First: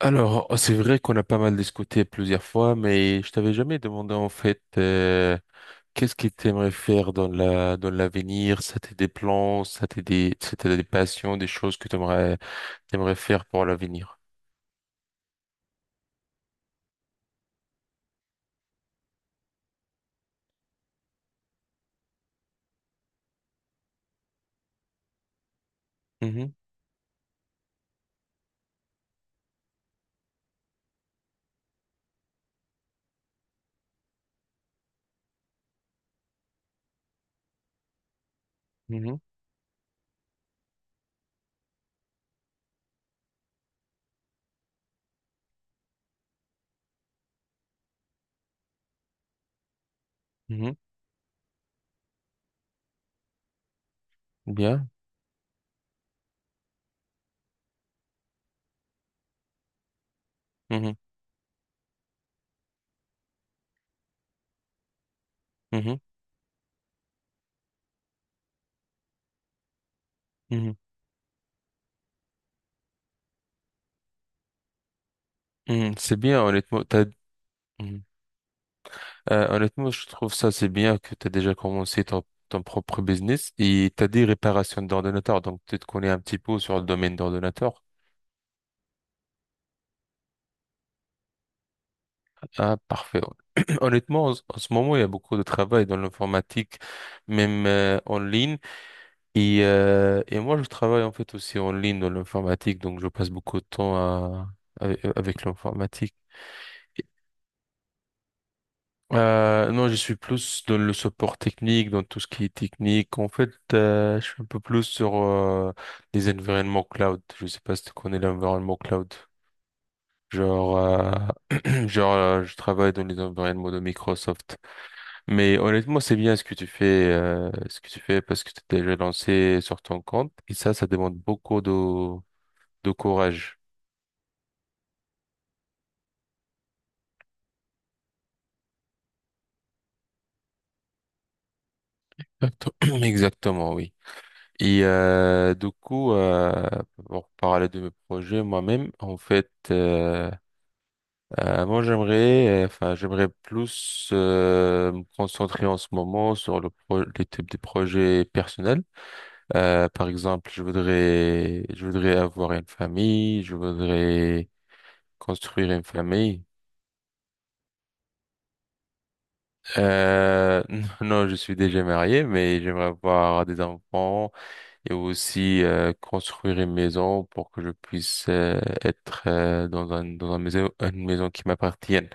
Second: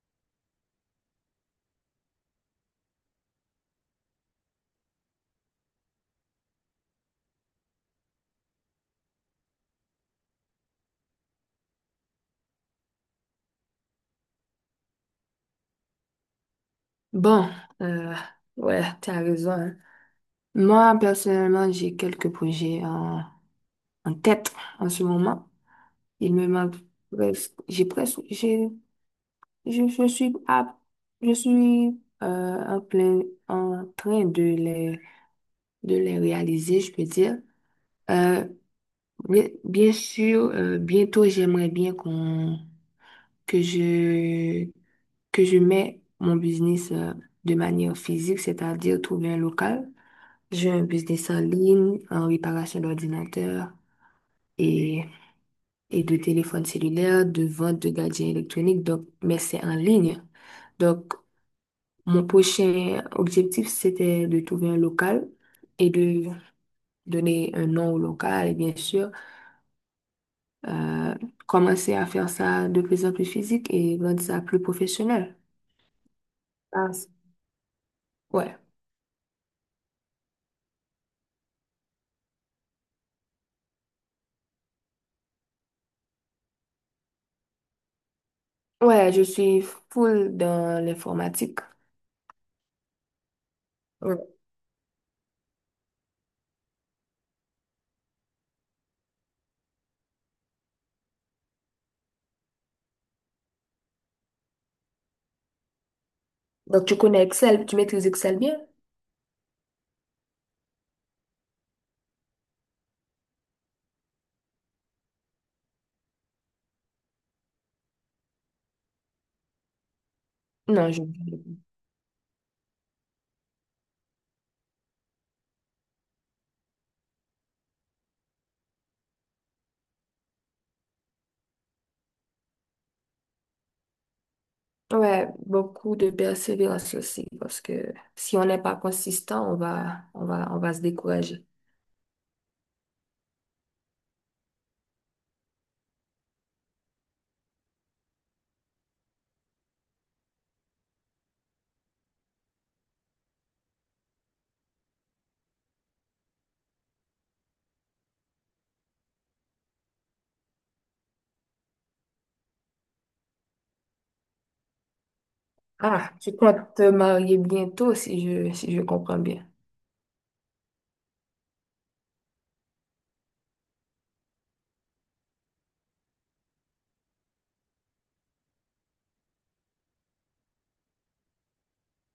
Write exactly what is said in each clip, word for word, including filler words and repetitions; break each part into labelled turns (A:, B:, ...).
A: Alors, c'est vrai qu'on a pas mal discuté plusieurs fois, mais je t'avais jamais demandé en fait euh, qu'est-ce que tu aimerais faire dans la dans l'avenir, ça t'est des plans, ça t'est des ça t'est des passions, des choses que tu aimerais t'aimerais faire pour l'avenir.
B: Bon, euh, ouais, tu as raison, hein. Moi, personnellement, j'ai quelques projets en, en tête en ce moment. Il me
A: Mhm,
B: manque presque, j'ai presque, j'ai, je, je suis à, je suis euh, en plein, en train de les, de les réaliser, je peux dire. Euh,
A: mhm,
B: bien, bien sûr, euh, bientôt, j'aimerais bien qu'on que je, que je mets mon business, euh, de manière physique, c'est-à-dire trouver un local. J'ai
A: mhm.
B: un business en ligne, en réparation d'ordinateurs
A: Bien.
B: et, et de téléphones cellulaires, de vente de gadgets électroniques, donc, mais c'est en ligne.
A: Mhm,
B: Donc, mon prochain objectif, c'était de trouver un local et
A: mhm,
B: de donner un nom au local et bien sûr,
A: mhm,
B: euh, commencer à faire ça de plus en plus physique et rendre ça plus professionnel.
A: mhm. C'est bien, honnêtement.
B: Ah,
A: T'as- mhm.
B: ouais.
A: Euh, honnêtement, je trouve ça c'est bien que tu as déjà commencé ton, ton propre business et tu as dit réparation d'ordinateur, donc tu te connais un petit peu sur le domaine d'ordinateur.
B: Ouais, je suis full dans l'informatique.
A: Ah, parfait. Honnêtement, en
B: Ouais.
A: ce en ce moment, il y a beaucoup de travail dans l'informatique, même euh, en ligne. Et, euh, et moi, je travaille en fait aussi en ligne dans l'informatique, donc je passe beaucoup de temps à, avec, avec l'informatique.
B: Donc, tu connais Excel, tu maîtrises Excel bien?
A: Euh, non, je suis plus dans le support technique, dans tout ce qui est technique. En fait, euh, je suis un peu plus sur euh, les environnements cloud. Je sais pas si tu connais l'environnement cloud. Genre,
B: Non, je...
A: euh, genre, euh, je travaille dans les environnements de Microsoft. Mais honnêtement, c'est bien ce que tu fais, euh, ce que tu fais parce que tu t'es déjà lancé sur ton compte et ça, ça demande beaucoup de, de courage.
B: Ouais, beaucoup de persévérance aussi, parce que si on n'est pas consistant, on va, on va, on va se décourager.
A: Exacto- Exactement, oui. Et euh, du coup, euh, pour parler de mes projets moi-même, en fait, euh, euh, moi j'aimerais, euh, enfin j'aimerais plus euh, me concentrer en ce moment sur le pro les types de projets personnels. Euh, par exemple, je voudrais, je voudrais avoir une famille, je voudrais construire une
B: Ah, tu
A: famille.
B: comptes te marier bientôt, si je, si je comprends bien.
A: Euh, non, je suis déjà marié, mais j'aimerais avoir des enfants et aussi euh, construire une maison pour que je puisse euh, être euh, dans un, dans un maison, une maison qui m'appartienne.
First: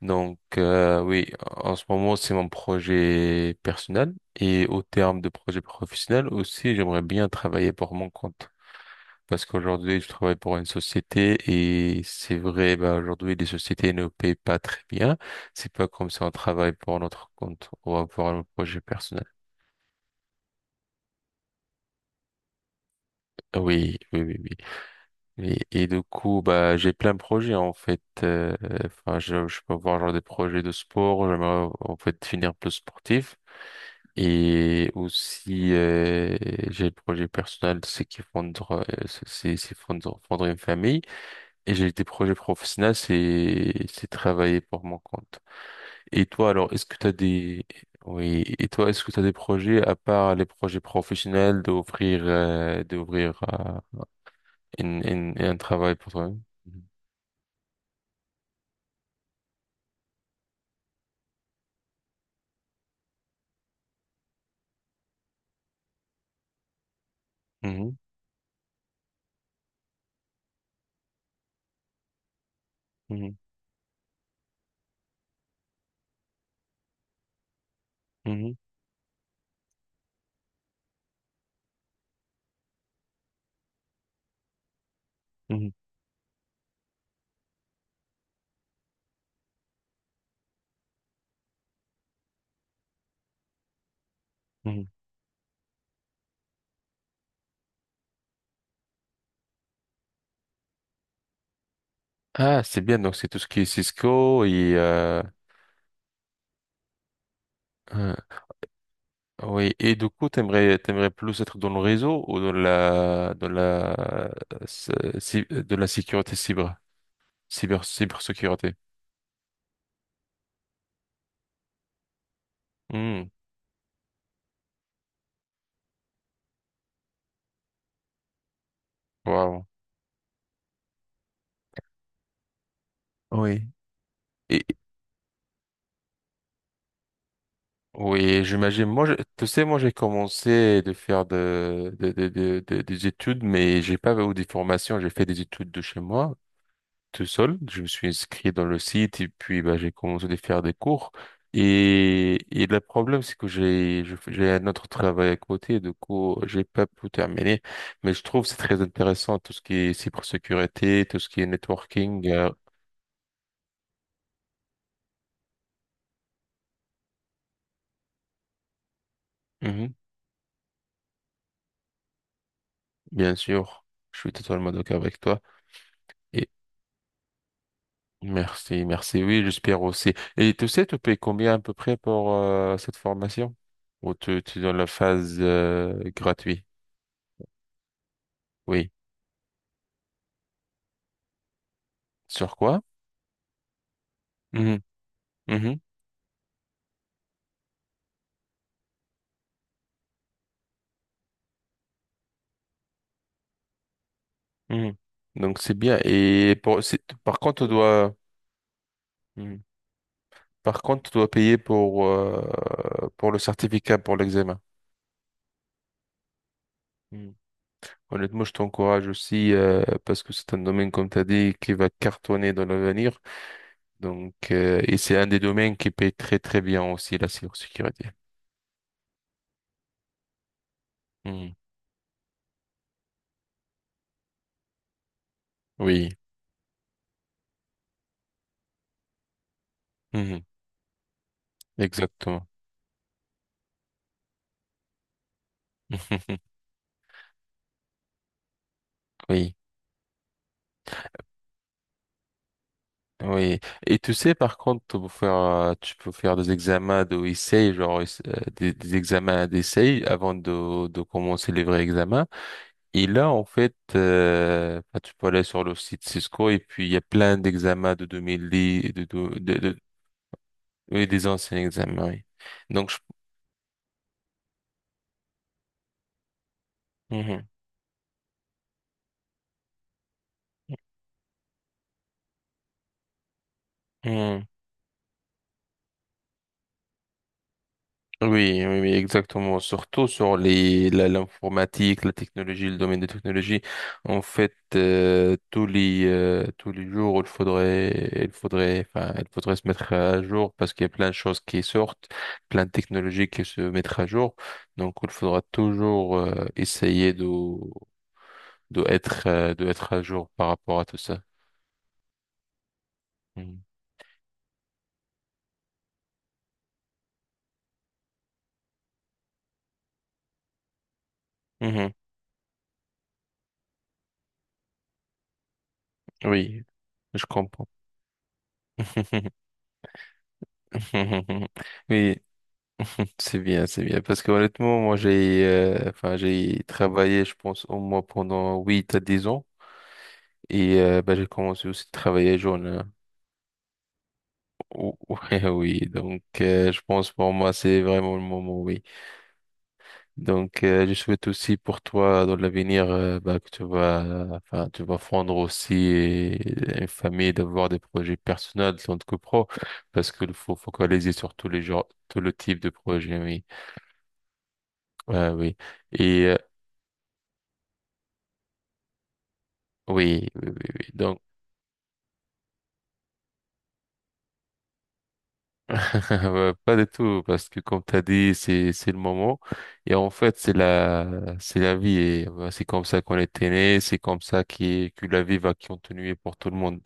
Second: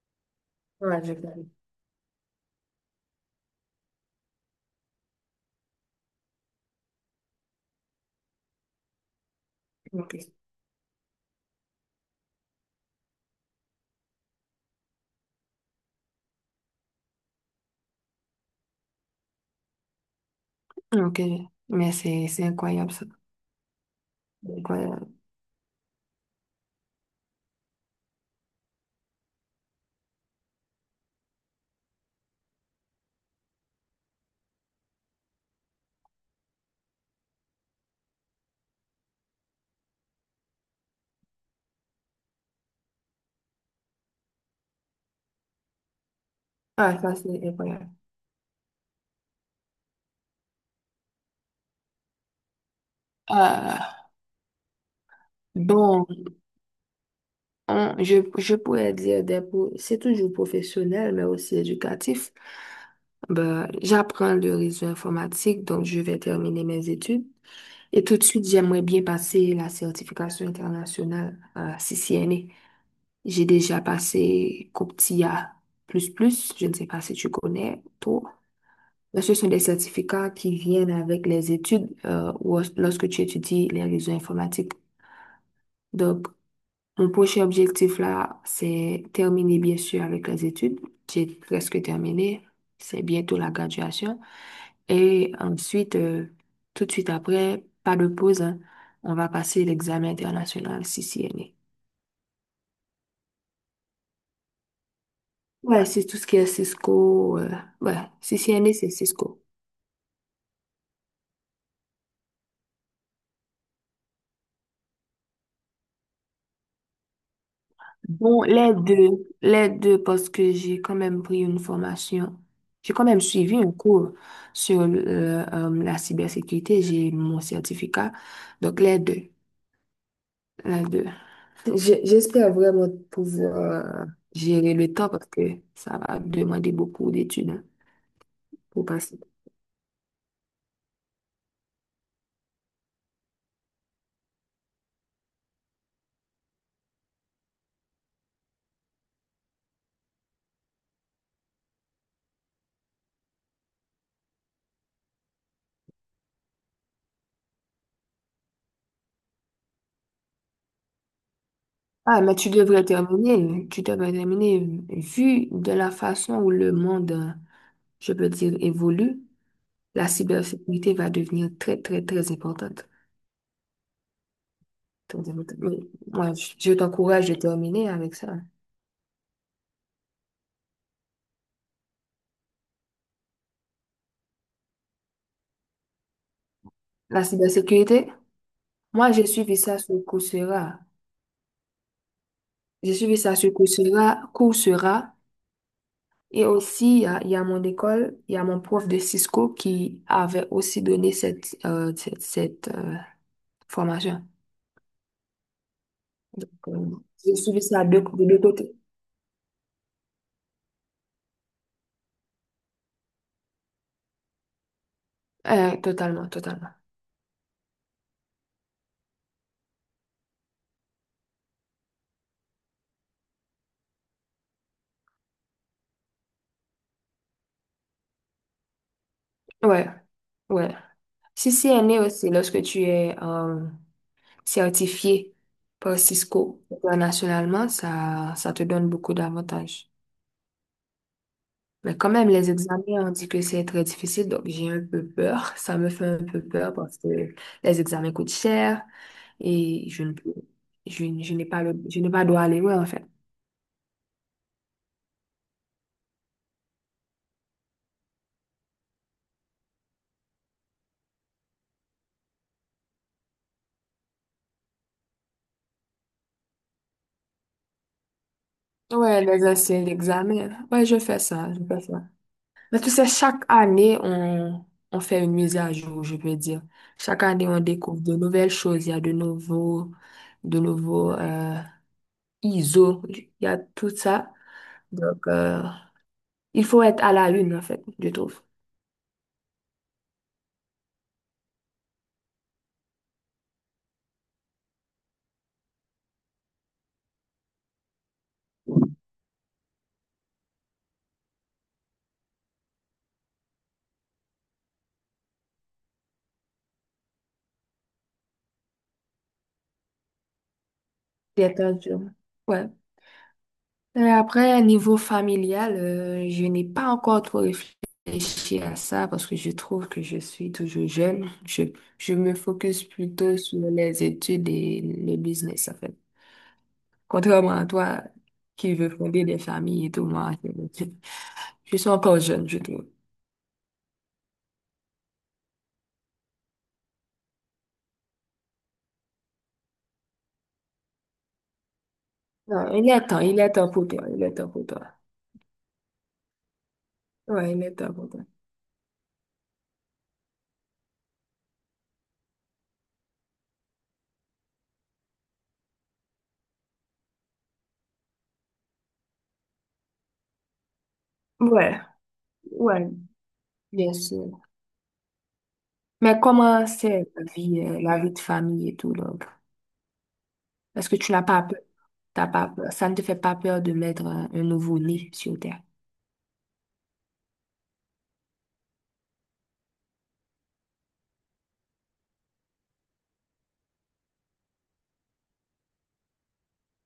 A: Donc euh,
B: Ouais, je
A: oui,
B: vais.
A: en ce moment, c'est mon projet personnel et au terme de projet professionnel aussi, j'aimerais bien travailler pour mon compte. Parce qu'aujourd'hui, je
B: Ok.
A: travaille pour une société et c'est vrai, bah, aujourd'hui, les sociétés ne paient pas très bien. C'est pas comme si on travaille pour notre compte ou pour un projet personnel.
B: Ok, mais c'est, c'est incroyable ça.
A: Ah oui, oui, oui,
B: C'est incroyable.
A: oui. Et, et du coup, bah, j'ai plein de projets, en fait. Euh, enfin, je, je peux avoir genre des projets de sport. J'aimerais, en fait, finir plus sportif. Et aussi, euh, j'ai le projet personnel, c'est qui fondre, euh, c'est c'est fondre, fondre une famille. Et j'ai des projets professionnels, c'est c'est travailler pour mon compte. Et toi, alors, est-ce que
B: Ah,
A: tu as
B: ça, c'est
A: des
B: incroyable.
A: Oui, et toi, est-ce que tu as des projets à part les projets professionnels d'offrir euh, d'ouvrir euh,
B: Ah,
A: une, une- un travail
B: donc.
A: pour toi-même?
B: on- je, je pourrais dire des, pro- c'est toujours professionnel, mais aussi éducatif. Ben, j'apprends le réseau informatique, donc je vais terminer mes études.
A: Mhm,
B: Et tout de suite, j'aimerais bien passer la certification internationale à C C N A.
A: mhm,
B: J'ai déjà passé comptia plus plus, je ne sais pas si tu connais, toi.
A: mhm,
B: Mais ce sont des certificats qui viennent avec les études, euh, ou lorsque tu étudies les réseaux informatiques.
A: mhm,
B: Donc, mon prochain objectif là, c'est terminer bien sûr avec les études. J'ai presque terminé. C'est bientôt la graduation.
A: mhm. Mhm.
B: Et ensuite, euh, tout de suite après, pas de pause, hein, on va passer l'examen international C C N A.
A: Ah, c'est bien. Donc c'est tout ce qui est Cisco et euh,
B: Ouais, c'est tout ce qui est Cisco. Euh, ouais,
A: euh,
B: C C N A, c'est Cisco.
A: oui. Et du coup, t'aimerais t'aimerais plus être dans le réseau ou dans la dans la euh, cy- de la sécurité cyber cyber
B: Bon, les
A: cybersécurité?
B: deux, les deux, parce que j'ai quand même pris une formation. J'ai quand même
A: Hmm.
B: suivi un cours sur euh, euh, la cybersécurité. J'ai mon certificat. Donc, les deux,
A: Waouh.
B: les deux. J'ai- J'espère vraiment
A: Oui.
B: pouvoir
A: Et,
B: gérer le temps, parce que ça va demander beaucoup d'études, hein,
A: oui, j'imagine.
B: pour
A: Moi, je-
B: passer.
A: tu sais, moi, j'ai commencé de faire de, de, de, de- de- des études, mais j'ai pas eu des formations. J'ai fait des études de chez moi, tout seul. Je me suis inscrit dans le site et puis, bah, j'ai commencé de faire des cours. Et, et le problème, c'est que j'ai, je j'ai un autre travail à côté. Du coup, j'ai pas pu terminer. Mais je trouve que c'est très intéressant tout ce qui est cybersécurité, tout ce qui est
B: Ah,
A: networking.
B: mais
A: Euh,
B: tu devrais terminer. Tu devrais terminer. Vu de la façon où le monde, je peux dire, évolue,
A: mhm,
B: la cybersécurité va devenir très, très, très importante.
A: bien sûr, je suis totalement d'accord avec
B: Pour dire-
A: toi.
B: oui. Moi,
A: Et
B: je je t'encourage de terminer avec ça.
A: Merci, merci. Oui, j'espère aussi. Et tu sais, tu payes combien à peu près pour euh, cette formation? Ou tu, tu donnes la phase euh, gratuite?
B: La cybersécurité,
A: Oui.
B: moi, j'ai suivi ça sur Coursera.
A: Sur quoi?
B: J'ai suivi ça sur Coursera,
A: Mhm,
B: Coursera.
A: mhm,
B: Et aussi, il y a, il y a mon école, il y a mon prof de Cisco qui avait aussi donné cette, euh, cette, cette, euh, formation.
A: mhm. Donc c'est bien.
B: Donc,
A: Et pour,
B: euh,
A: c'est-
B: J'ai
A: par
B: suivi
A: contre, tu
B: ça de,
A: dois,
B: de deux côtés.
A: Mhm. Par contre, tu dois payer pour euh, pour le certificat, pour l'examen.
B: Euh, totalement, totalement.
A: Mhm. Honnêtement, je t'encourage aussi euh, parce que c'est un domaine, comme tu as dit, qui va cartonner dans l'avenir. Donc, euh, et c'est un des domaines qui paye très très bien aussi la cybersécurité.
B: Ouais, ouais.
A: Hmm.
B: Si c'est né aussi, lorsque tu es, euh, certifié par
A: Oui.
B: Cisco internationalement, ça, ça te donne beaucoup d'avantages.
A: Mhm.
B: Mais quand même,
A: Exactement.
B: les examens, on dit que c'est très difficile, donc j'ai un peu peur. Ça me fait un peu peur parce que les examens coûtent cher
A: Oui,
B: et je ne peux, je, n- je n'ai pas le, je n'ai pas droit à l'erreur, en fait.
A: oui. Et tu sais, par contre, tu peux faire, euh, tu peux faire des examens d'essai, genre euh, des, des examens d'essai avant de, de commencer les vrais examens. Et là, en fait, euh, bah, tu peux aller sur le site Cisco et puis il y a plein d'examens de deux mille dix, de,
B: Ouais,
A: de,
B: les
A: de, de-
B: anciens examens. Ouais, je
A: oui,
B: fais
A: des
B: ça,
A: anciens
B: je fais ça.
A: examens, oui.
B: Mais tu
A: Donc, je...
B: sais, chaque année, on, on fait une mise à jour, je peux dire. Chaque année, on découvre de nouvelles choses. Il y a de nouveaux, de nouveaux, euh, ISO, il y a tout ça.
A: Mhm.
B: Donc, euh, il faut être à la une, en fait, je trouve.
A: Oui, oui, oui, exactement. Surtout sur les, la- l'informatique, la technologie, le domaine de technologie. En fait, euh, tous les, euh, tous les jours, il faudrait, il faudrait, enfin, il faudrait se mettre à jour parce qu'il y a plein de choses qui sortent, plein de technologies qui se mettent à jour. Donc, il faudra toujours, euh, essayer de, de être, euh, de être à jour par rapport à tout ça.
B: D'être un jeune. Ouais.
A: Mhm.
B: Et après, niveau familial, euh, je n'ai pas encore trop réfléchi à ça parce que je trouve que je suis toujours jeune. Je,
A: Mhm.
B: je me focus plutôt sur les études et le business, en fait.
A: Oui, je
B: Contrairement
A: comprends.
B: à toi qui veux fonder des familles et tout, moi, je, je je suis
A: Oui.
B: encore jeune, je trouve.
A: C'est bien, c'est bien. Parce que honnêtement, moi, j'ai euh, enfin, j'ai travaillé, je pense, au moins pendant huit à dix ans. Et euh, bah, j'ai commencé aussi à travailler jeune.
B: Non, il
A: Hein.
B: est temps, il est temps pour toi, il est temps pour toi.
A: Ou- Ouais, oui. Donc, euh, je pense pour moi,
B: Ouais, il est
A: c'est
B: temps pour
A: vraiment le
B: toi.
A: moment, oui. Donc, euh, je souhaite aussi pour toi, dans l'avenir, euh, bah, que tu vas, euh, enfin, tu vas fondre aussi euh, une famille, d'avoir des projets personnels, tant que pro. Parce qu'il faut focaliser sur tous les
B: Ouais.
A: genres, tout le type de
B: Ouais,
A: projet, oui.
B: bien sûr.
A: Ouais, oui.
B: Mais
A: Et euh,
B: comment c'est la vie, euh, la vie de famille et tout, donc?
A: oui, oui, oui, oui.
B: Est-ce que tu
A: Donc,
B: n'as pas peur? T'as pas peur? Ça ne te fait pas peur de mettre un, un nouveau-né sur terre?
A: euh, pas du tout, parce que comme t'as dit, c'est, c'est le moment. Et en fait, c'est la, c'est la vie. Et euh, c'est comme ça qu'on était né, c'est comme ça qui, que la vie va continuer pour tout le monde.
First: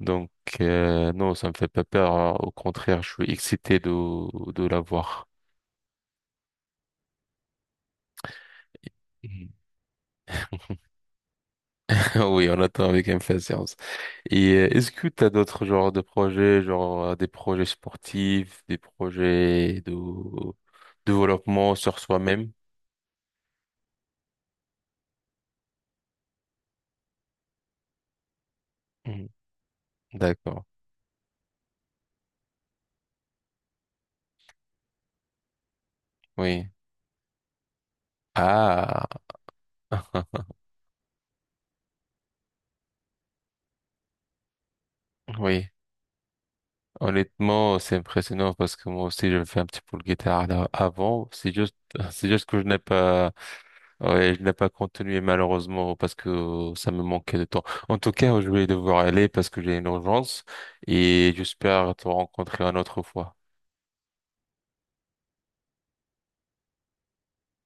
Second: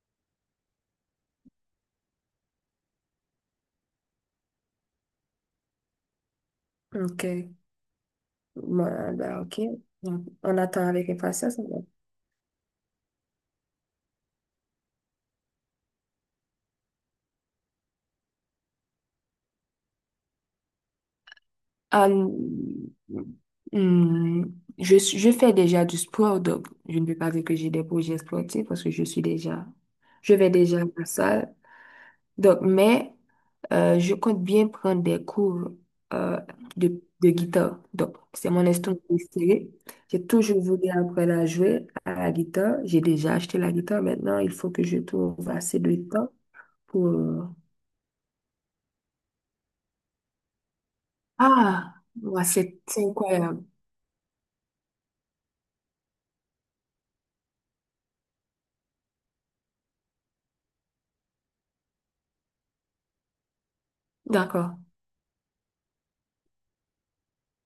A: Donc, euh, non, ça me fait pas peur. Hein. Au contraire, je suis excité de, de la voir.
B: OK. Bon, ben,
A: Mhm.
B: OK. Donc, on attend avec impatience.
A: Oui, on attend avec impatience. Et euh, est-ce que tu as d'autres genres de projets, genre euh, des projets sportifs, des projets de de développement sur
B: Ah,
A: soi-même?
B: hmm, je, suis- je fais déjà du sport, donc je ne peux pas dire que j'ai des projets sportifs parce que je suis
A: Mhm.
B: déjà, je vais
A: D'accord,
B: déjà à la salle. Donc, mais euh, je compte bien prendre des cours, euh,
A: oui.
B: de, de guitare. Donc, c'est mon instrument
A: Ah,
B: préféré. J'ai toujours voulu apprendre à jouer à la guitare. J'ai déjà acheté la guitare. Maintenant, il faut que je trouve
A: oui.
B: assez de temps pour... euh,
A: Honnêtement, c'est impressionnant parce que moi aussi, je fais un petit peu le guitare là, avant. C'est juste,
B: ah,
A: c'est
B: ouais,
A: juste que je n'ai
B: c'est c'est
A: pas,
B: incroyable.
A: ouais, je n'ai pas continué malheureusement parce que ça me manquait de temps. En tout cas, je vais devoir aller parce que j'ai une urgence et j'espère te rencontrer une autre fois.
B: D'accord.